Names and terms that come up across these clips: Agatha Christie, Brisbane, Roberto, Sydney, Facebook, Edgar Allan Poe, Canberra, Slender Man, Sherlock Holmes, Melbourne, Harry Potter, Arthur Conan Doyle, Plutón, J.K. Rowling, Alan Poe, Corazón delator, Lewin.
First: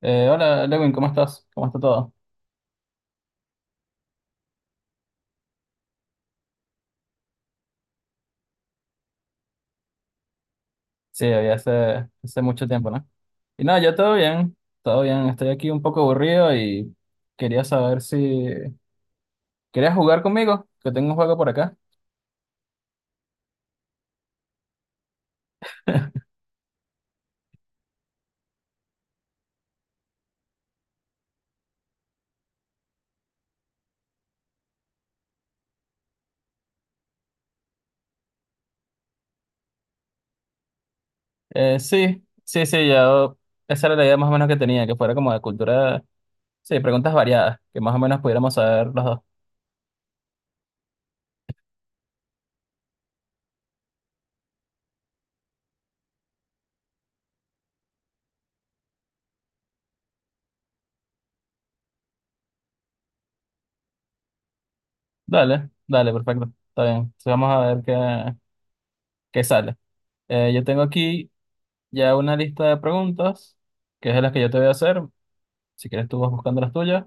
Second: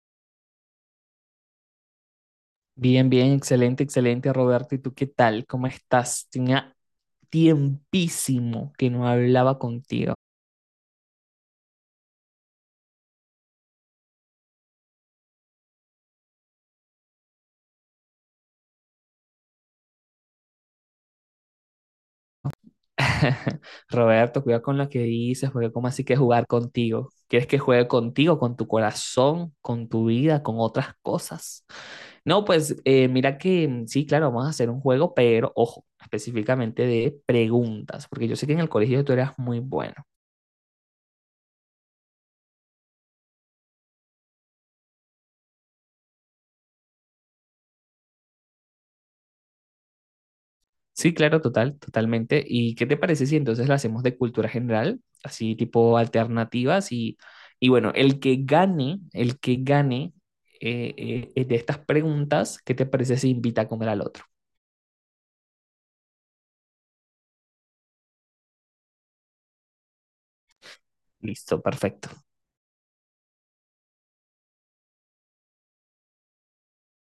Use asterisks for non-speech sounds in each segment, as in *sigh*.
Hola, Lewin, ¿cómo estás? ¿Cómo está todo? Bien, bien, excelente, excelente, Roberto. ¿Y tú qué tal? ¿Cómo estás? Tenía tiempísimo que no hablaba contigo. Sí, había hace mucho tiempo, ¿no? Y nada, ya todo bien, todo bien. Estoy aquí un poco aburrido y quería saber si... ¿Querías jugar conmigo? Que tengo un juego por acá. *laughs* Roberto, cuidado con lo que dices, porque ¿cómo así que *laughs* jugar contigo? ¿Quieres que juegue contigo, con tu corazón, con tu vida, con otras cosas? No, pues mira que sí, claro, vamos a hacer un juego, pero ojo, específicamente de preguntas, porque yo sé que en el colegio tú eras muy bueno. Sí, sí, sí, ya. Esa era la idea más o menos que tenía, que fuera como de cultura... Sí, preguntas variadas, que más o menos pudiéramos saber los dos. Sí, claro, total, totalmente. ¿Y qué te parece si entonces la hacemos de cultura general, así tipo alternativas? Y bueno, el que gane de estas preguntas, ¿qué te parece si invita a comer al otro? Dale, dale, perfecto. Está bien. Entonces vamos a ver qué sale. Yo tengo aquí Listo, perfecto. ya una lista de preguntas, que es de las que yo te voy a hacer. Si quieres tú vas buscando las tuyas.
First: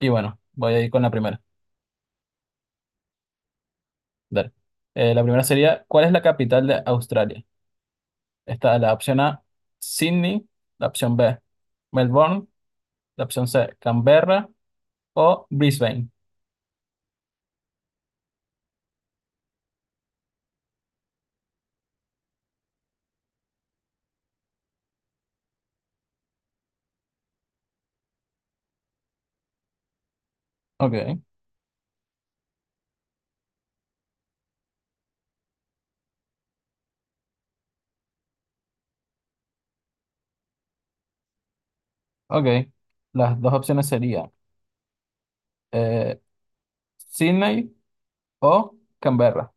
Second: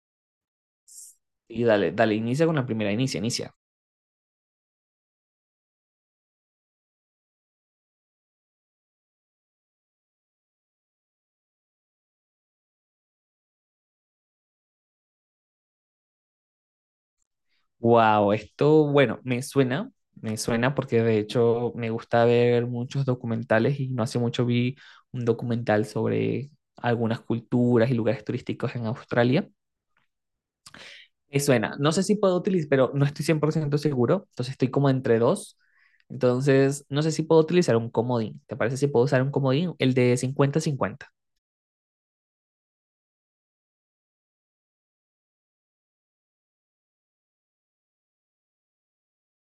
Y bueno, voy a ir con la primera. Y dale, dale, inicia con la primera, inicia, inicia. Dale. La primera sería, ¿cuál es la capital de Australia? Está la opción A, Sydney, la opción B, Melbourne, la opción C, Canberra o Brisbane. Wow, esto, bueno, me suena porque de hecho me gusta ver muchos documentales y no hace mucho vi un documental sobre algunas culturas y lugares turísticos en Australia. Ok, Me suena. No sé si puedo utilizar, pero no estoy 100% seguro. Entonces estoy como entre dos. Entonces, no sé si puedo utilizar un comodín. ¿Te parece si puedo usar un comodín? El de cincuenta cincuenta. ok. Las dos opciones serían eh, Sydney o Canberra.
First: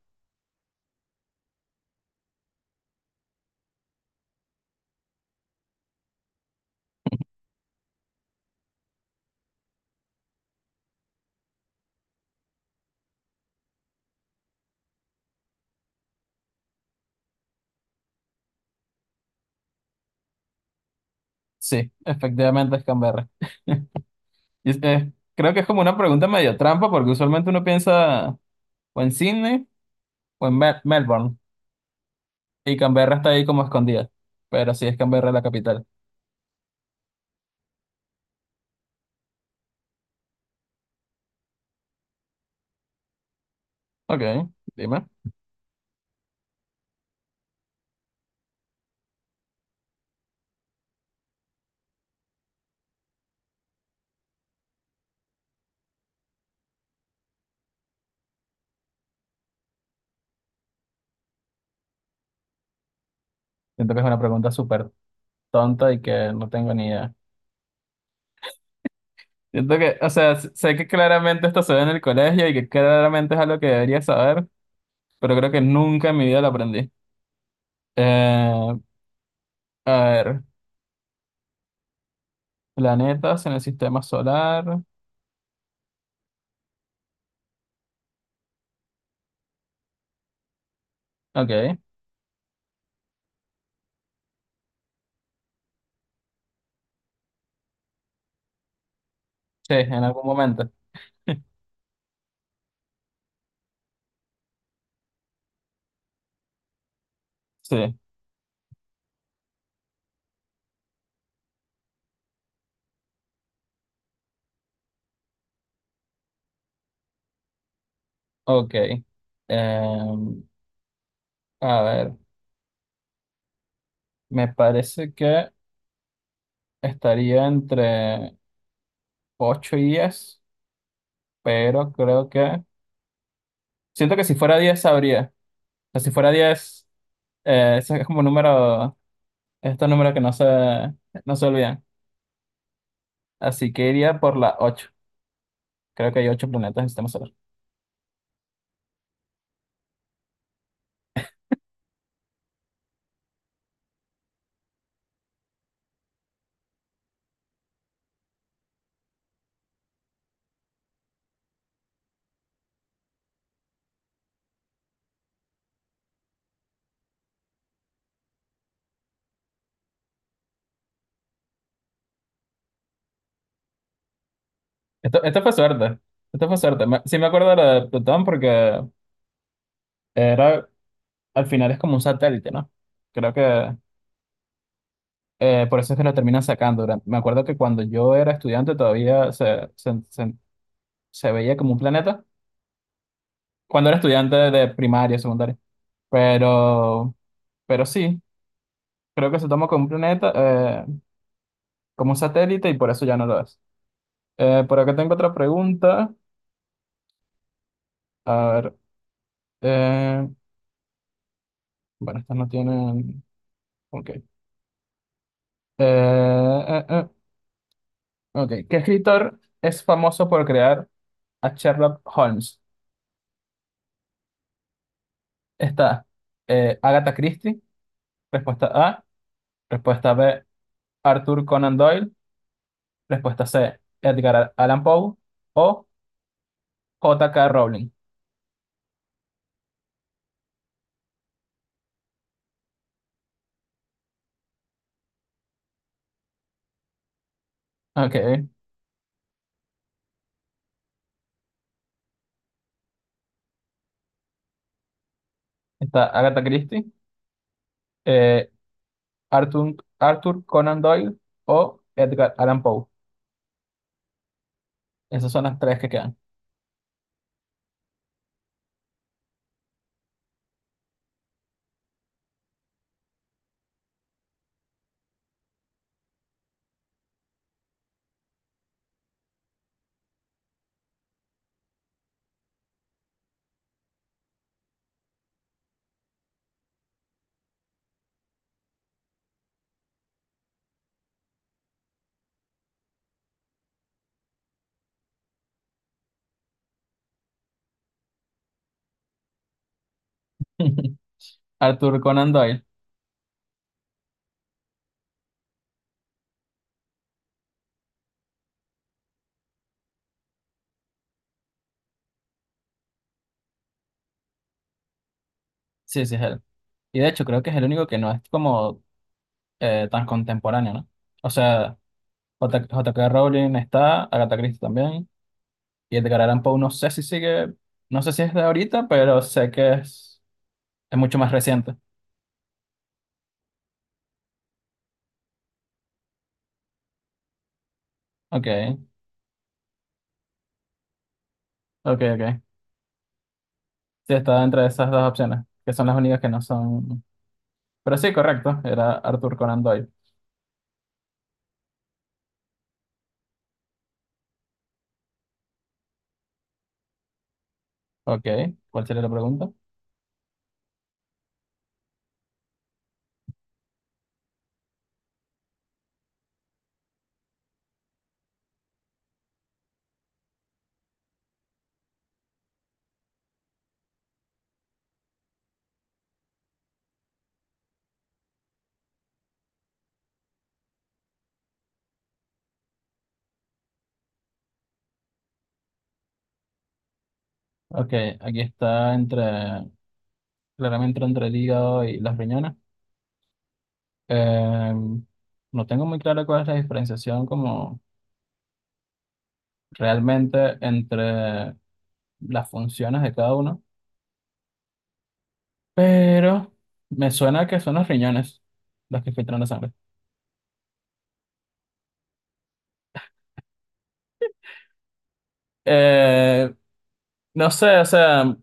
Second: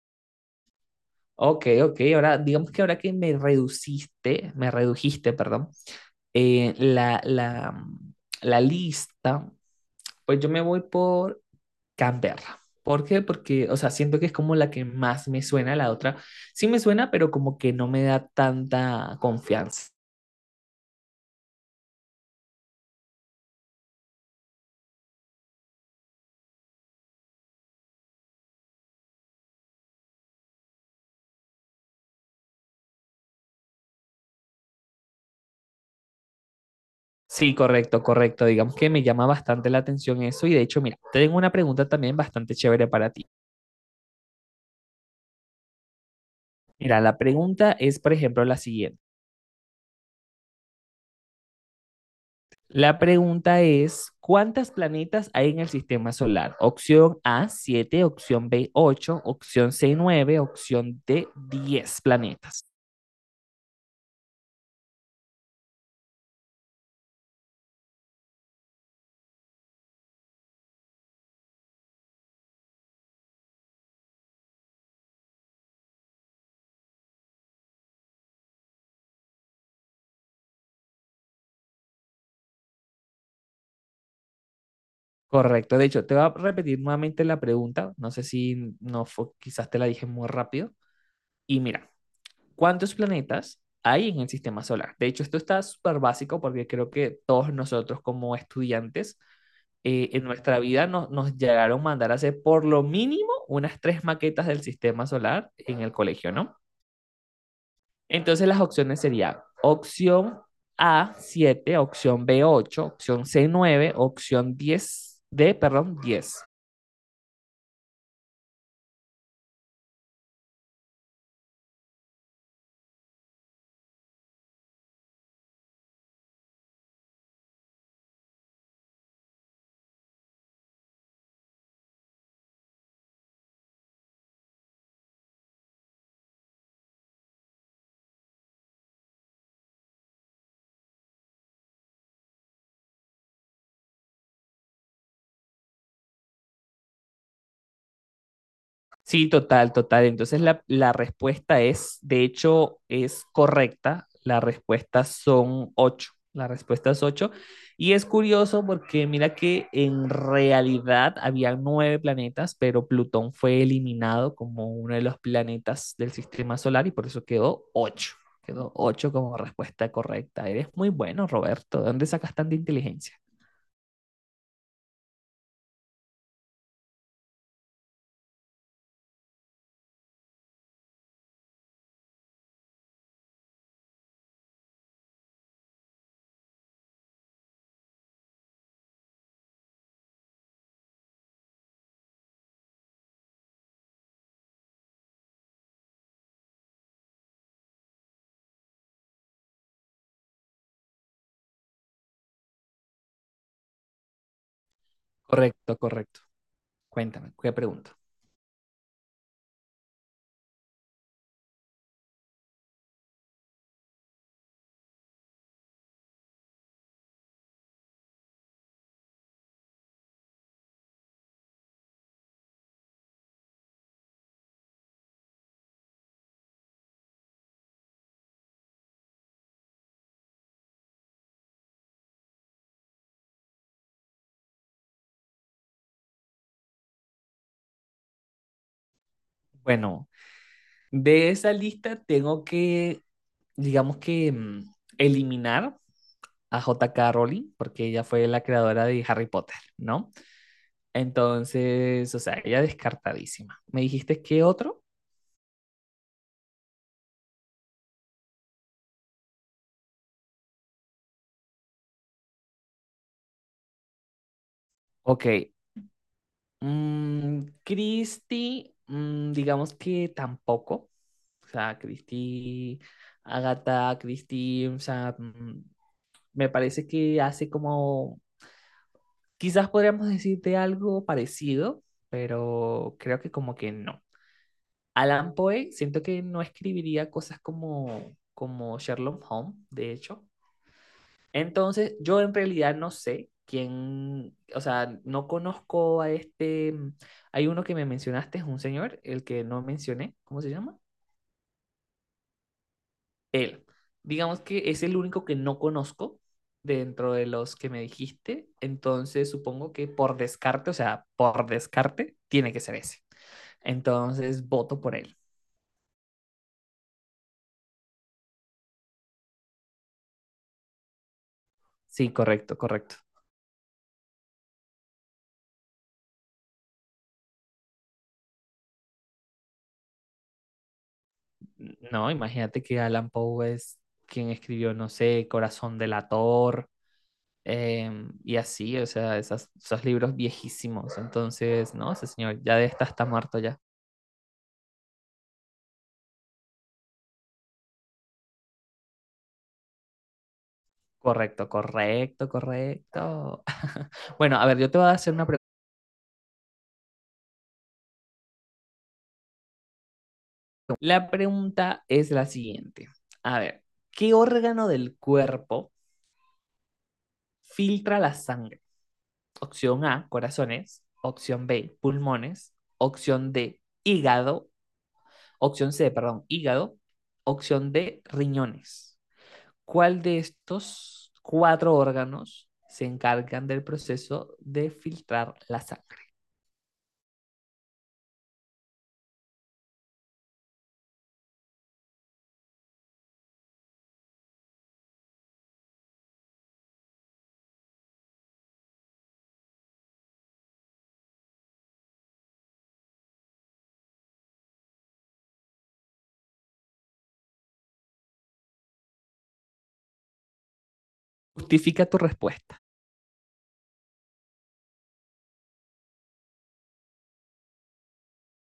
Ok, ok. Ahora, digamos que ahora que me reduciste, me redujiste, perdón, eh, la, la, la lista, pues yo me voy por Canberra. ¿Por qué? Porque, o sea, siento que es como la que más me suena, la otra sí me suena, pero como que no me da tanta confianza. Sí, efectivamente es Canberra. Y creo que es como una pregunta medio trampa porque usualmente uno piensa o en Sydney o en Melbourne y Canberra está ahí como escondida. Pero sí es Canberra la capital. Sí, correcto, correcto. Digamos que me llama bastante la atención eso y de hecho, mira, tengo una pregunta también bastante chévere para ti. Ok, dime. Mira, la pregunta es, por ejemplo, la siguiente. La pregunta es, ¿cuántas planetas hay en el sistema solar? Opción A, 7. Opción B, 8. Opción C, 9. Opción D, 10 planetas. Siento que es una pregunta súper tonta y que no tengo ni idea. Siento que, o sea, sé que claramente esto se ve en el colegio y que claramente es algo que debería saber, pero creo que nunca en mi vida lo aprendí. Eh, a ver, planetas en el sistema solar. Correcto, de hecho, te voy a repetir nuevamente la pregunta, no sé si no fue, quizás te la dije muy rápido. Ok, Y mira, cuántos planetas hay en el sistema solar. De hecho, esto está súper básico porque creo que todos nosotros como estudiantes sí, en en algún nuestra momento. vida nos llegaron a mandar a hacer por lo mínimo unas tres maquetas del sistema solar en el colegio, ¿no? Sí, Entonces las opciones serían opción A, 7, opción B, 8, opción C, 9, opción 10, D, perdón, 10. ok. Em, a ver, me parece que estaría entre 8 y 10, pero creo que... Siento que si fuera 10 sabría. O sea, si fuera diez. Eso es como un número, estos números que no se olvidan. Así que iría por la ocho. Creo que hay 8 planetas en el sistema solar. Sí, total, total. Entonces la respuesta es, de hecho, es correcta. La respuesta son ocho. La respuesta es ocho. Y es curioso porque mira que en realidad había nueve planetas, pero Plutón fue eliminado como uno de los planetas del sistema solar y por eso quedó ocho. Quedó ocho como respuesta correcta. Eres muy bueno, Roberto. ¿De dónde sacas tanta inteligencia? Esto fue suerte. Esto fue suerte. Sí me acuerdo de la de Plutón porque era, al final es como un satélite, ¿no? Creo que por eso es que lo terminan sacando. Me acuerdo que cuando yo era estudiante todavía se veía como un planeta. Cuando era estudiante de primaria, secundaria. Pero, pero sí, creo que se toma como un planeta, como un satélite y por eso ya no lo es. Por acá tengo otra Correcto, pregunta. correcto. Cuéntame, ¿qué pregunta? A ver. eh, bueno, estas no tienen. Ok. Eh, eh, ok. ¿Qué escritor es famoso por crear a Sherlock Holmes? Está Agatha Christie. Respuesta A. Respuesta B. Arthur Conan Doyle. Respuesta C. Edgar Allan Poe. O J.K. Rowling. Bueno, de esa lista tengo que, digamos que, eliminar a J.K. Rowling, porque ella fue la Ok. creadora de Harry Potter, ¿no? Entonces, o sea, ella descartadísima. ¿Me dijiste qué otro? Está Agatha Christie. eh, Arthur Conan Doyle. O Edgar Allan Poe. Ok. Esas son las tres que quedan. Christie, digamos que tampoco. O sea, Christie, Agatha Christie, o sea, me parece que hace como, quizás podríamos decirte algo parecido, pero creo que como que no. Alan Poe, siento que no escribiría cosas como, como Sherlock Holmes, de hecho. Entonces, yo en realidad no sé quién, o sea, no conozco a este, hay uno que me mencionaste, es un señor, el que no mencioné, ¿cómo se llama? *laughs* Arthur Conan Doyle. Él. Digamos que es el único que no conozco dentro de los que me dijiste, entonces supongo que por descarte, o sea, por descarte, tiene que ser ese. Entonces, voto por él. Sí, sí, es él. Y de hecho, creo que es el único que no es como tan contemporáneo, ¿no? O sea, Sí, correcto, correcto. J.K. Rowling está, Agatha Christie también, y Edgar Allan Poe no sé si sigue, no sé si es de ahorita, pero sé que es mucho más reciente. No, imagínate que Alan Poe es quien escribió, no sé, Corazón delator. Y Ok, así, o sea, esos libros viejísimos. Entonces, no, ok, ese señor ok. ya de esta está muerto ya. Sí, está entre esas dos opciones, que son las únicas que no son... Pero sí, correcto, era Arthur Conan Doyle. Correcto, correcto, correcto. *laughs* Bueno, a ver, yo te voy a hacer una pregunta. Ok, ¿cuál sería la pregunta? La pregunta es la siguiente. A ver, ¿qué órgano del cuerpo filtra la sangre? Opción A, corazones. Opción B, pulmones. Opción D, hígado. Opción C, perdón, hígado. Opción D, riñones. ¿Cuál de estos cuatro órganos se encargan del proceso de filtrar la sangre? Ok, aquí está entre, claramente entre el hígado y las riñones. Eh, no tengo muy claro cuál es la diferenciación como realmente entre las funciones de cada uno, pero me suena que son los riñones los que filtran la sangre. Justifica tu respuesta. Eh, no sé, o sea,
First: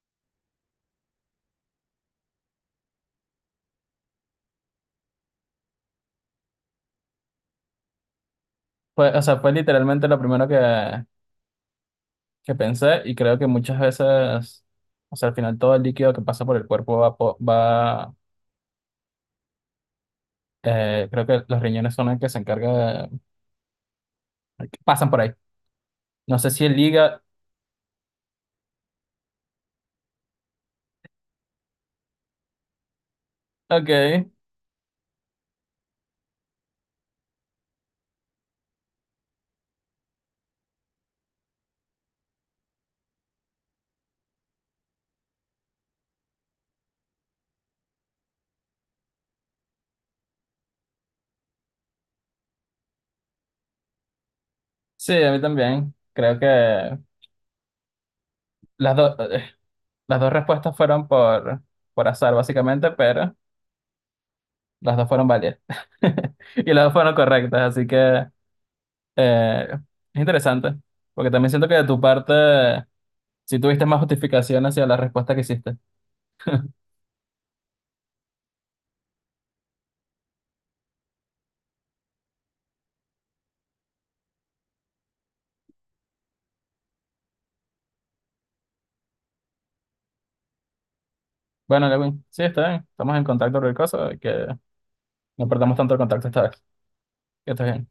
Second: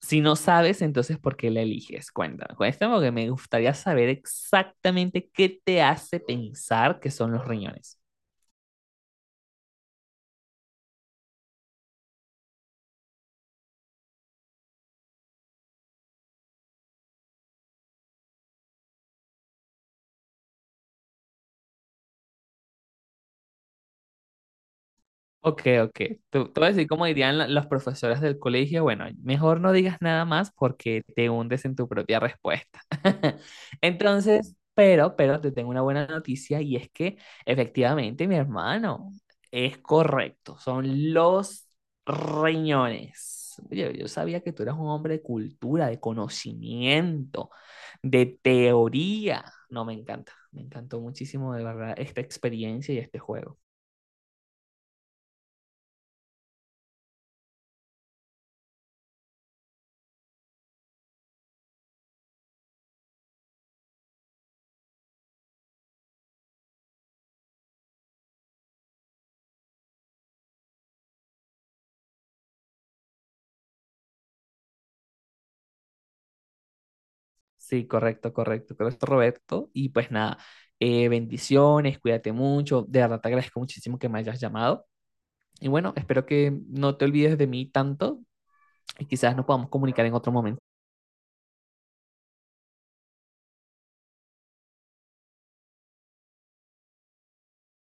Si no sabes, entonces ¿por qué la eliges? Cuéntame, cuéntame porque me gustaría saber exactamente qué te hace pensar que son los riñones. Fue literalmente lo primero que pensé y creo que muchas veces, o sea, al final todo el líquido que pasa por el cuerpo va creo que los riñones son el que se encarga de, pasan por ahí. Ok, ok. No sé Te si voy a el decir cómo hígado, dirían los profesores del colegio. Bueno, mejor no digas nada más porque te hundes en tu propia respuesta. *laughs* ok. Entonces, pero te tengo una buena noticia y es que efectivamente, mi hermano, es correcto. Son los riñones. Oye, yo sabía que tú eras un hombre de cultura, de conocimiento, de teoría. No, me encanta. Me encantó muchísimo, de verdad, esta experiencia y este juego. Sí, a mí también. Creo que las, dos eh, las dos respuestas fueron por azar, básicamente, pero las dos fueron válidas. *laughs* Y las dos fueron correctas, así que eh, es interesante, porque también siento que de tu parte sí tuviste más justificación hacia la respuesta que hiciste. Sí, correcto, correcto, correcto, Roberto. Y pues nada, bendiciones, cuídate mucho. De verdad te agradezco muchísimo que me hayas llamado. Y bueno, espero que no te olvides de mí tanto y quizás nos podamos comunicar en otro momento. Bueno, Lewin, sí, está bien. Estamos en contacto, cualquier cosa, y que no perdamos tanto el contacto esta vez. Que estés bien.